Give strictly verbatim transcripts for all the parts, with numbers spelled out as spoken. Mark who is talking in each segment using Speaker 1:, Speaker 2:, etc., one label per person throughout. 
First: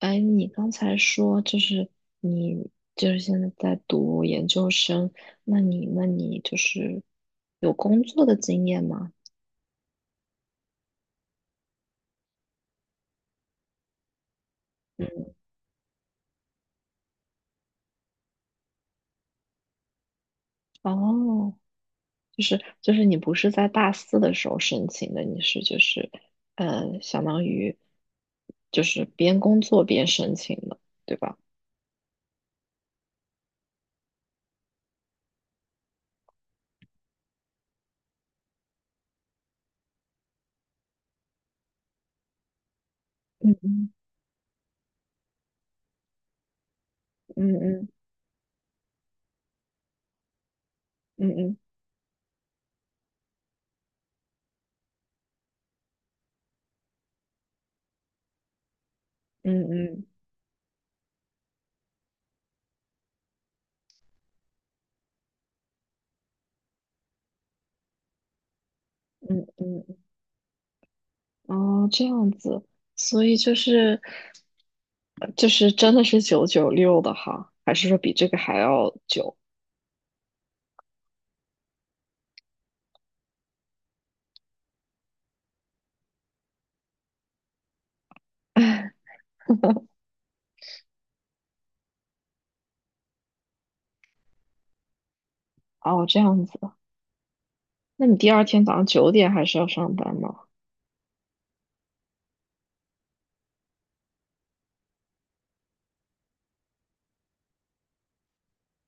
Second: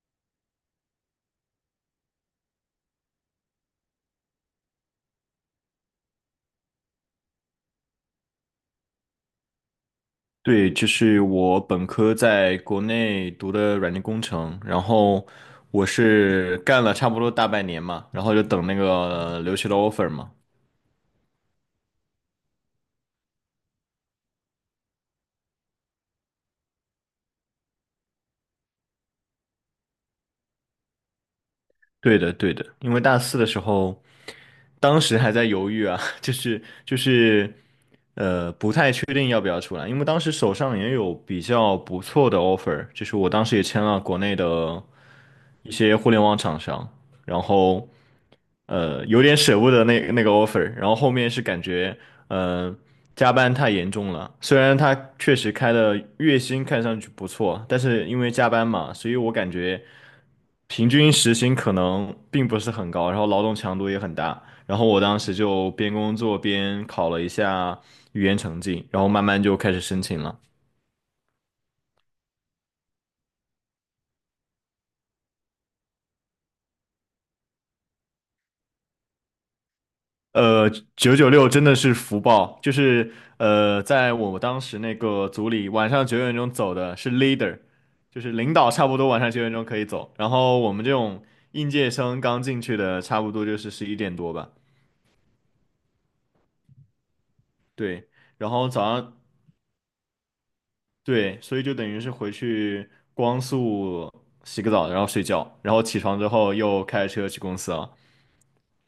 Speaker 1: 哎，你刚才说就是你就是现在在读研究生，那你那你就是有工作的经验吗？
Speaker 2: 对，就是我本科在国内读的软件工程，然
Speaker 1: 嗯，
Speaker 2: 后我是干了差不多大半年嘛，然后就等那个留学的 offer 嘛。
Speaker 1: 哦，就是就是你不是在大四的时候申请的，你是就是呃，相当于就是边工作边申请的，对吧？
Speaker 2: 对的，对的，因为大四的时候，当时还在犹豫啊，就是就是，呃，不太确定要不要出来，因为当时手上也有比较不错的 offer，就是我当时也
Speaker 1: 嗯
Speaker 2: 签了国内的一些互联网厂商，然
Speaker 1: 嗯
Speaker 2: 后。呃，有点舍不得那那个 offer，然后后
Speaker 1: 嗯
Speaker 2: 面是
Speaker 1: 嗯
Speaker 2: 感觉，呃，加班太严重了。虽然他确实开的月薪看上去不错，但是因为加班嘛，所以我感
Speaker 1: 嗯
Speaker 2: 觉
Speaker 1: 嗯嗯
Speaker 2: 平均时薪可能并不是很高，然后劳动强度也很大。然后我当时就边工作边考了一下语言成绩，然后慢
Speaker 1: 嗯
Speaker 2: 慢就开始
Speaker 1: 嗯嗯
Speaker 2: 申请了。
Speaker 1: 哦，这样子，所以就是就是真的是九九六的哈，还是说比这个还要久？
Speaker 2: 呃，九九六真的是福报，就是呃，在我当时那个组里，晚上九点钟走的是 leader，就是领导，差 不多晚上九点钟可以走。然后我们这种应届生刚进去的，差不多就是十一点多吧。
Speaker 1: 哦，这样子，那
Speaker 2: 对，
Speaker 1: 你第二
Speaker 2: 然
Speaker 1: 天
Speaker 2: 后
Speaker 1: 早上
Speaker 2: 早
Speaker 1: 九
Speaker 2: 上
Speaker 1: 点还是要上班吗？
Speaker 2: 对，所以就等于是回去光速洗个澡，然后睡觉，然后起床之后又开车去公司了。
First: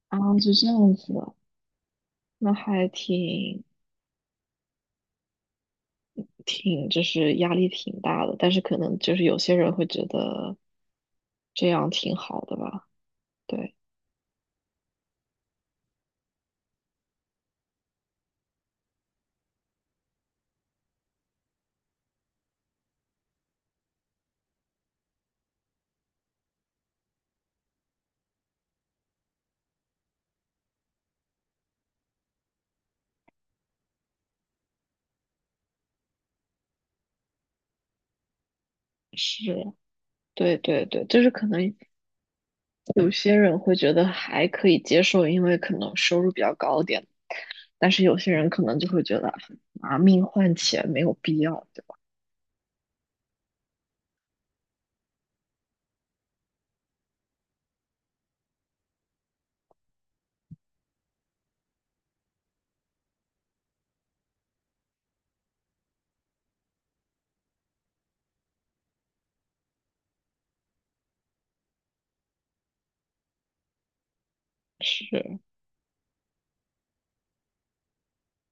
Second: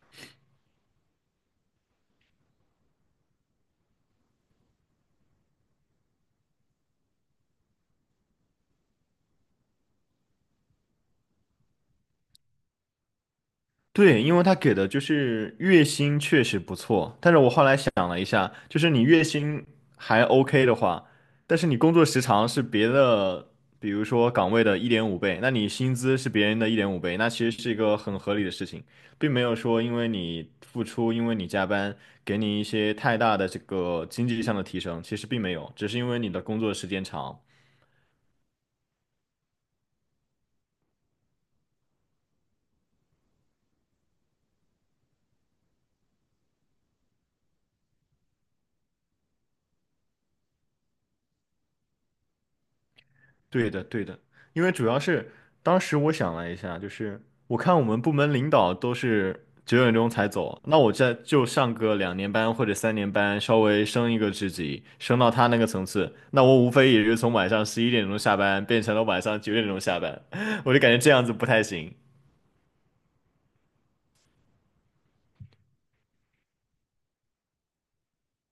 Speaker 1: 啊，就这样子的，那还挺挺，就是压力挺大的，但是可能就是有些人会觉得这样挺好的吧，对，
Speaker 2: 对，因为他给的就是月薪确实不错，但是我后来想了一下，就是你月薪还 OK 的话，但是你工作时长是别的，比如说岗位的一点五倍，那你薪资是别人的一点五倍，那其实是一个很合理的事情，并没有说因为你付出，因为你加班，给你一些太大的这个经济上的提升，其实并没有，只是因为你的工作时间长。
Speaker 1: 是，对对对，就是可能。有些人会觉得还可以接受，因为可能收入比较高点，但是有些人可能就会觉得拿命换钱没有必要，对吧？
Speaker 2: 对的，对的，因为主要是当时我想了一下，就是我看我们部门领导都是九点钟才走，那我再就上个两年班或者三年班，稍微升一个职级，升到他那个层次，那我无非也就从晚上十一点钟下班变成了晚上九点钟下班，我就感觉这样子不太行。
Speaker 1: 是，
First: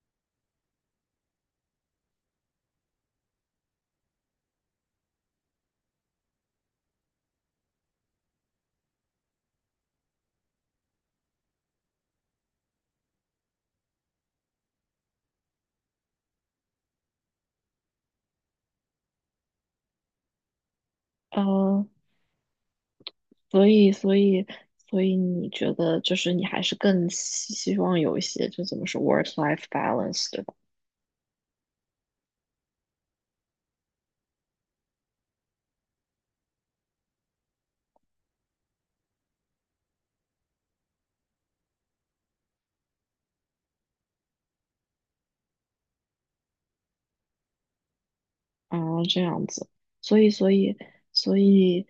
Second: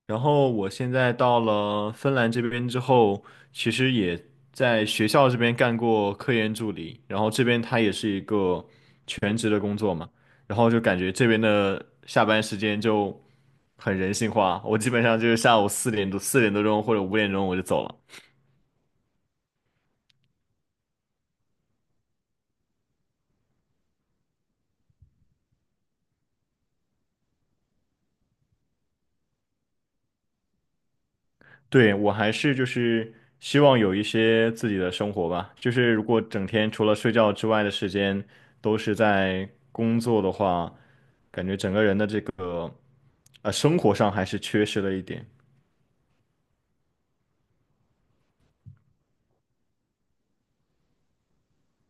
Speaker 2: 然后我现在到了芬兰这边之后，其实也在学校这边干过科研助理，然后这边它也是一个全职的工作嘛，然后就感觉这边的下班时间就很人性化，我基本上就是下午四点多、四点多钟或者五点钟我就走了。
Speaker 1: 呃，所以，所以，所以你觉得就是你还是更希希望有一些就怎么说 work-life balance，对吧？
Speaker 2: 对，我还是就是希望有一些自己的生活吧，就是如果整天除了睡觉之外的时间都是在工作的话，感觉整个人的这个。啊，生活上还是缺失了一点。
Speaker 1: 啊，这样子，所以，所以，所以。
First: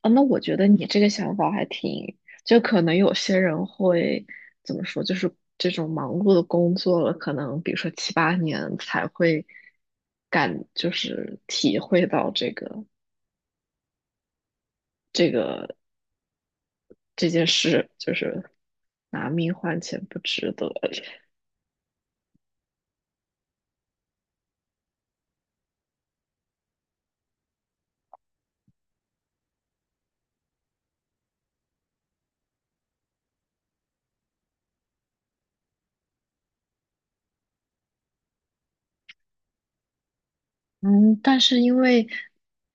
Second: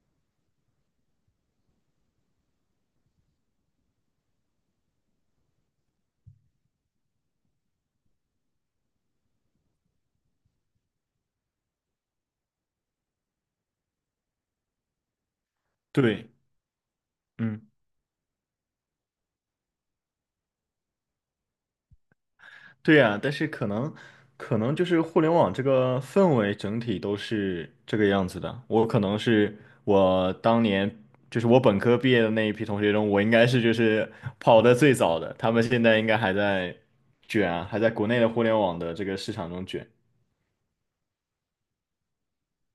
Speaker 1: 啊，那我觉得你这个想法还挺，就可能有些人会怎么说，就是这种忙碌的工作了，可能比如说七八年才会感，就是体会到这个这个
Speaker 2: 对，
Speaker 1: 这件
Speaker 2: 嗯，
Speaker 1: 事，就是拿命换钱不值得。
Speaker 2: 对呀，但是可能，可能就是互联网这个氛围整体都是这个样子的。我可能是我当年，就是我本科毕业的那一批同学中，我应该是就是跑的最早的，他们现在应该还在卷啊，还在国内的互联网的这个市场中卷。
Speaker 1: 嗯，但是因为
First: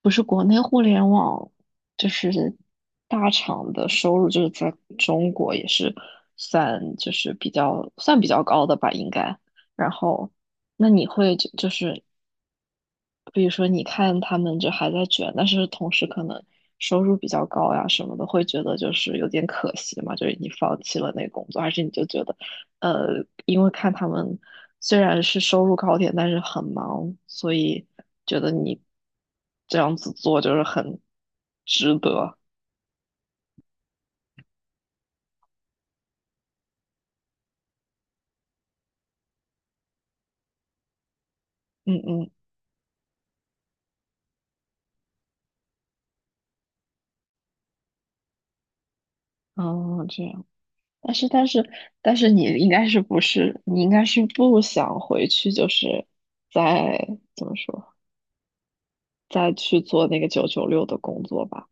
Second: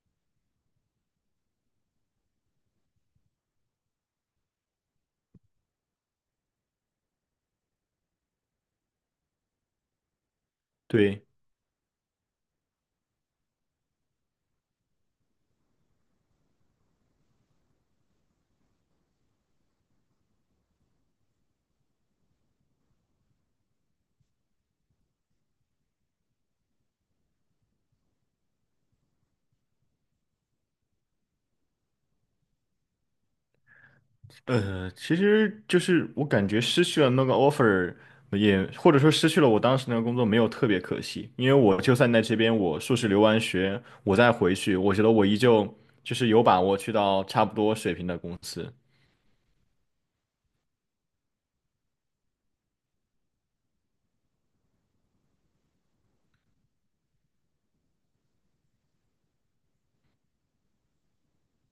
Speaker 1: 不是国内互联网，就是大厂的收入，就是在中国也是算就是比较算比较高的吧，应该。然后，那你
Speaker 2: 对。
Speaker 1: 会就就是比如说你看他们就还在卷，但是同时可能收入比较高呀什么的，会觉得就是有点可惜嘛，就是你放弃了那个工作，还是你就觉得，呃，因为看他们虽然是收入高点，但是很忙，所以觉得你这样子做就是很值得。
Speaker 2: 呃，其实就是我感觉失去了那个 offer，也或者说失去了我当时那个工作，没有特别可惜，因为我就
Speaker 1: 嗯
Speaker 2: 算在
Speaker 1: 嗯
Speaker 2: 这边我硕士留完学，我再回去，我觉得我依旧就是有把握去到差不多水平的公司。
Speaker 1: 哦，这样。但是但是但是你应该是不是你应该是不想回去，就是在怎么说？再去做那个九九六的工作吧。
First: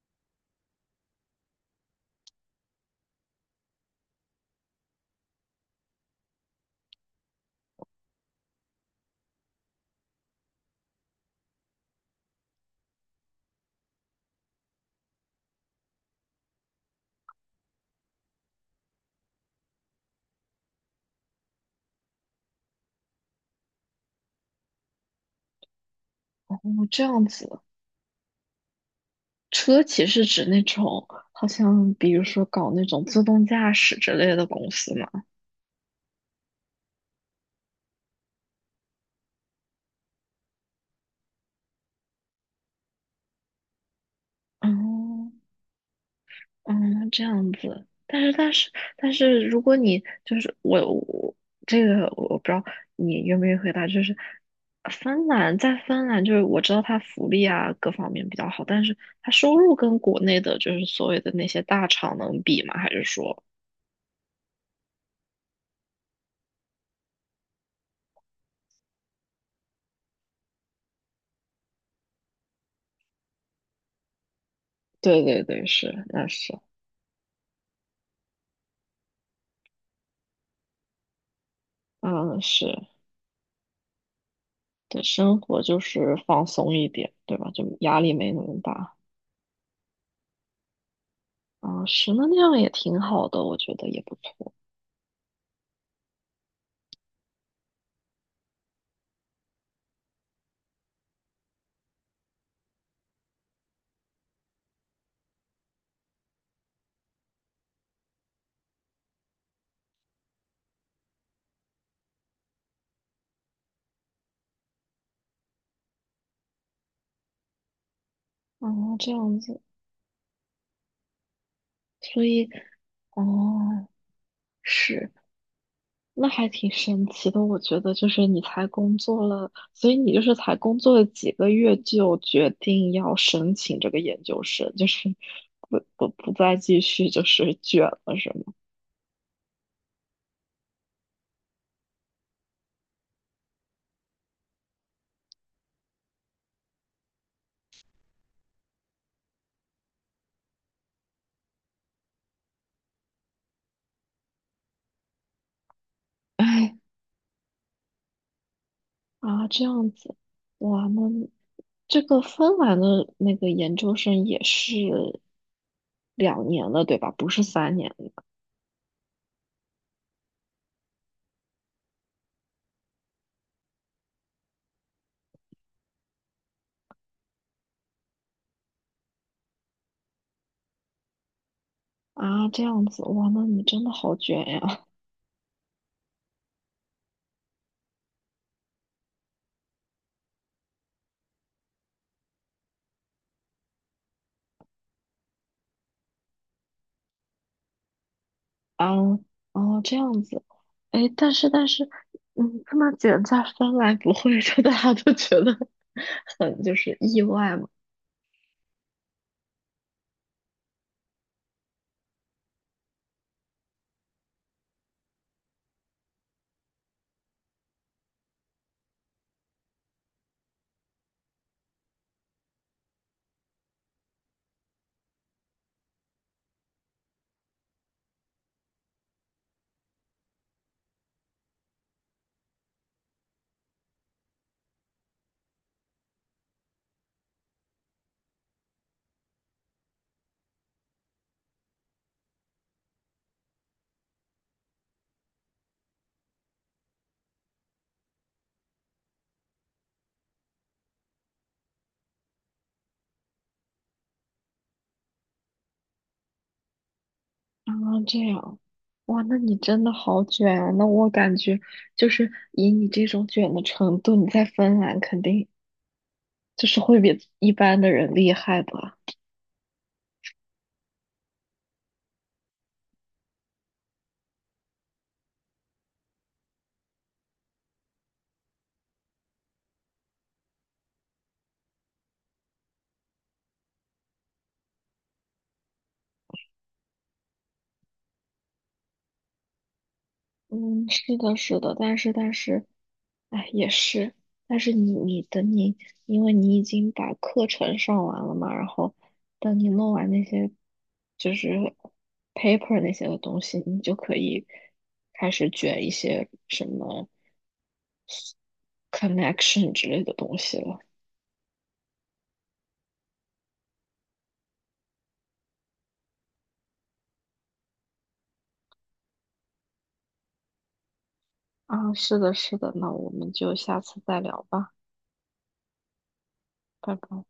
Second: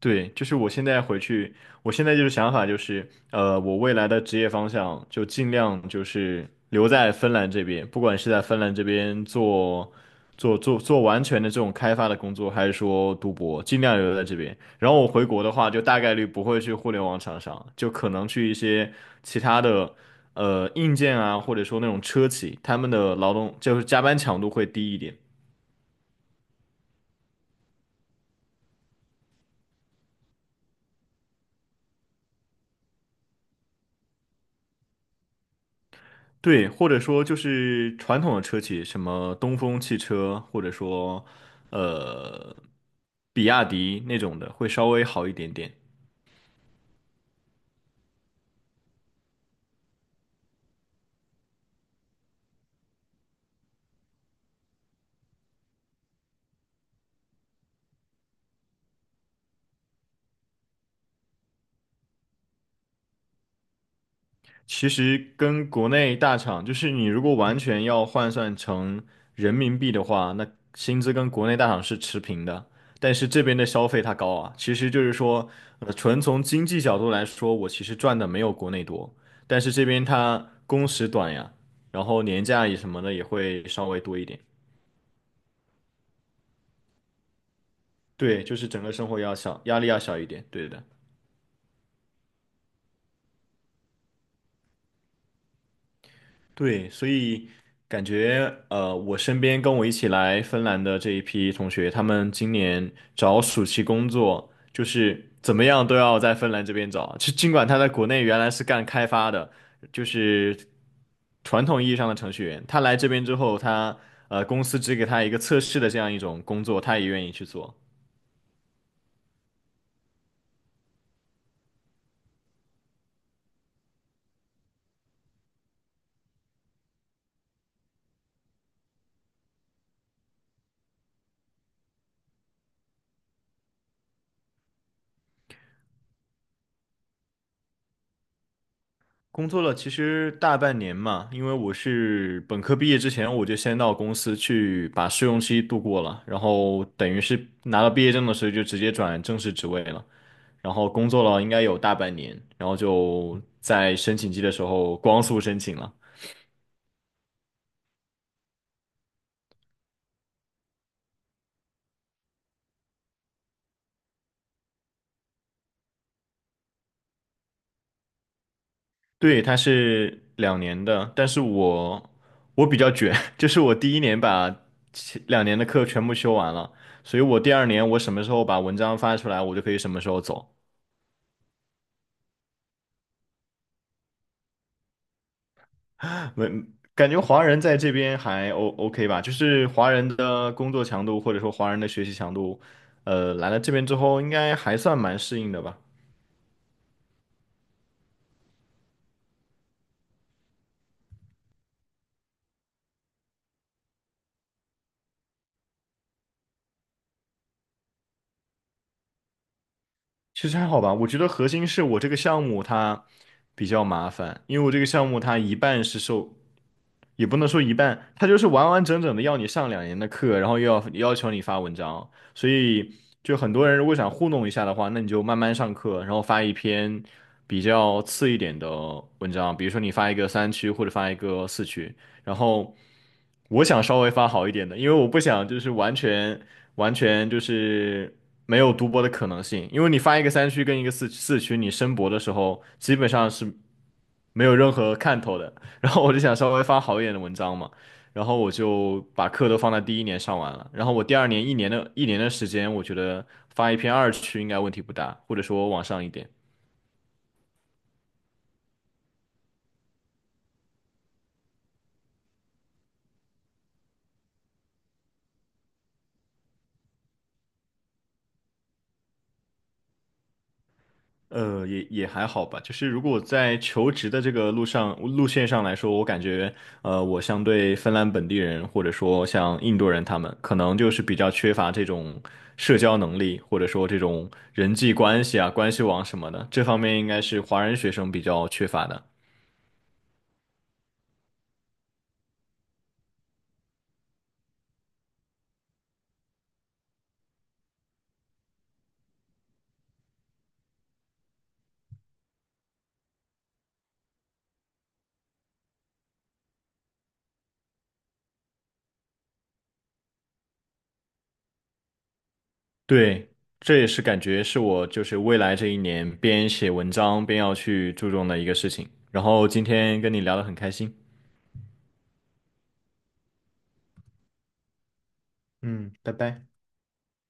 Speaker 2: 对，就是我现在回去，我现在就是想法就是，呃，我未来的职业方向就尽量就是留在芬兰这边，不管是在芬兰这边做做做做完全的这种开发的工作，还是说读博，尽量留在这边。然后我回国的话，就大概率不会去互联网厂商，就可能去一些其他的呃硬件啊，或者说那种车企，他们的劳动就是加班强度会低一点。
Speaker 1: 哦，这样子。车企是指那种好像比如说搞那种自动驾驶之类的公司嘛？
Speaker 2: 对，或者说就是传统的车企，什么东风汽车，或者说呃比亚迪那种的，会稍微好
Speaker 1: 哦，
Speaker 2: 一点点。
Speaker 1: 嗯，这样子。但是，但是，但是，如果你就是我，我这个我不知道你愿不愿意回答，就是芬兰在芬兰，就是我知道它福利啊各方面比较好，但是它收入跟国内的就是所谓的那些大厂能比吗？还是说？
Speaker 2: 其实跟国内大厂，就是你如果完全要换算成人民币的话，那薪资跟国内大厂是持平的，但是这边的消费它高啊。其实就是
Speaker 1: 对对
Speaker 2: 说，
Speaker 1: 对，
Speaker 2: 呃，
Speaker 1: 是，
Speaker 2: 纯
Speaker 1: 那
Speaker 2: 从
Speaker 1: 是。
Speaker 2: 经济角度来说，我其实赚的没有国内多，但是这边它工时短呀，然后
Speaker 1: 嗯，
Speaker 2: 年假也
Speaker 1: 是，
Speaker 2: 什么的也会稍微多一点。
Speaker 1: 对，生活就是放松一点，对吧？就压力没那
Speaker 2: 对，就
Speaker 1: 么
Speaker 2: 是整个
Speaker 1: 大。
Speaker 2: 生活要小，压力要小一点。对的，
Speaker 1: 啊，是，那那样也挺好的，我觉得也不错。
Speaker 2: 对，所以感觉呃，我身边跟我一起来芬兰的这一批同学，他们今年找暑期工作，就是怎么样都要在芬兰这边找。就尽管他在国内原来是干开发的，就是传统意义上的程序员，他来这边之后，他呃公司只给他一个测试的这样一种工作，他也愿意去做。
Speaker 1: 啊，这样子，所以，哦，是，那还挺神奇的。我觉得就是你才工作了，所以你就是才工作了几个月就决定要申请这个研究生，就是不不不再继续就是卷了，是吗？
Speaker 2: 工作了其实大半年嘛，因为我是本科毕业之前，我就先到公司去把试用期度过了，然后等于是拿到毕业证的时候就直接转正式职位了，然后工作了应该有大半年，然后就在申请季的时候光速申请了。
Speaker 1: 啊，这样子，哇，那这个芬兰的那个研究生也是两年了，对吧？不是三年的。
Speaker 2: 对，他是两年的，但是我我比较卷，就是我第一年把前两年的课全部修完了，所以我第二年我什么时候把文章发出来，我就可以什么时候走。
Speaker 1: 啊，这样子，哇，那你真的好卷呀！
Speaker 2: 没，感觉华人在这边还 O OK 吧，就是华人的工作强度或者说华人的学习强度，呃，来了这边之后应该还算蛮适应的吧。
Speaker 1: 啊，哦，这样子，哎，但是但是，嗯，这么卷在芬兰不会说大家都觉得 很就是意外嘛？
Speaker 2: 其实还好吧，我觉得核心是我这个项目它比较麻烦，因为我这个项目它一半是受也不能说一半，他就是完完整整的要你上两年的课，然后又要要求你发文章，所以就很多人如果想糊弄一下的话，那你就慢慢上课，然后发一篇比较次一点的文章，比如说你发一个三区或者发一个四区，然后我想稍微发好一点的，因为我不想就是完全完全就是没有读博的可能性，因为你发一个三区跟一个四四区，你申博的时候基本上是没有任何看头的。然后我就想稍微发好一点的文章嘛，然后我就把课都放在第一年上完了，然后我第二年一年的一年的时间，我觉得发一篇二区应该问题不大，或者说往上一点，
Speaker 1: 啊，这样。哇，那你真的好卷啊！那我感觉就是以你这种卷的程度，你在芬兰肯定就是会比一般的人厉害吧？
Speaker 2: 呃，也也还好吧。就是如果我在求职的这个路上路线上来说，我感觉呃，我相对芬兰本地人或者说像印度人他们，可能就是比较缺乏这种社交能力，或者说这种人际关系啊、关系网什么的，这方面应该是华人学生比较缺乏的。
Speaker 1: 嗯，是的，是的，但是但是，哎，也是，但是你你等你，因为你已经把课程上完了嘛，然后等你弄完那些就是 paper 那些的东西，你就可以开始卷一些什么 connection 之类的东西了。
Speaker 2: 对，这也是感觉是我就是未来这一年边写文章边要去注重的一个事情。然后今天跟你聊得很开心。
Speaker 1: 啊，是的，是的，那我们就下次再聊吧，
Speaker 2: 嗯，拜拜。
Speaker 1: 拜拜。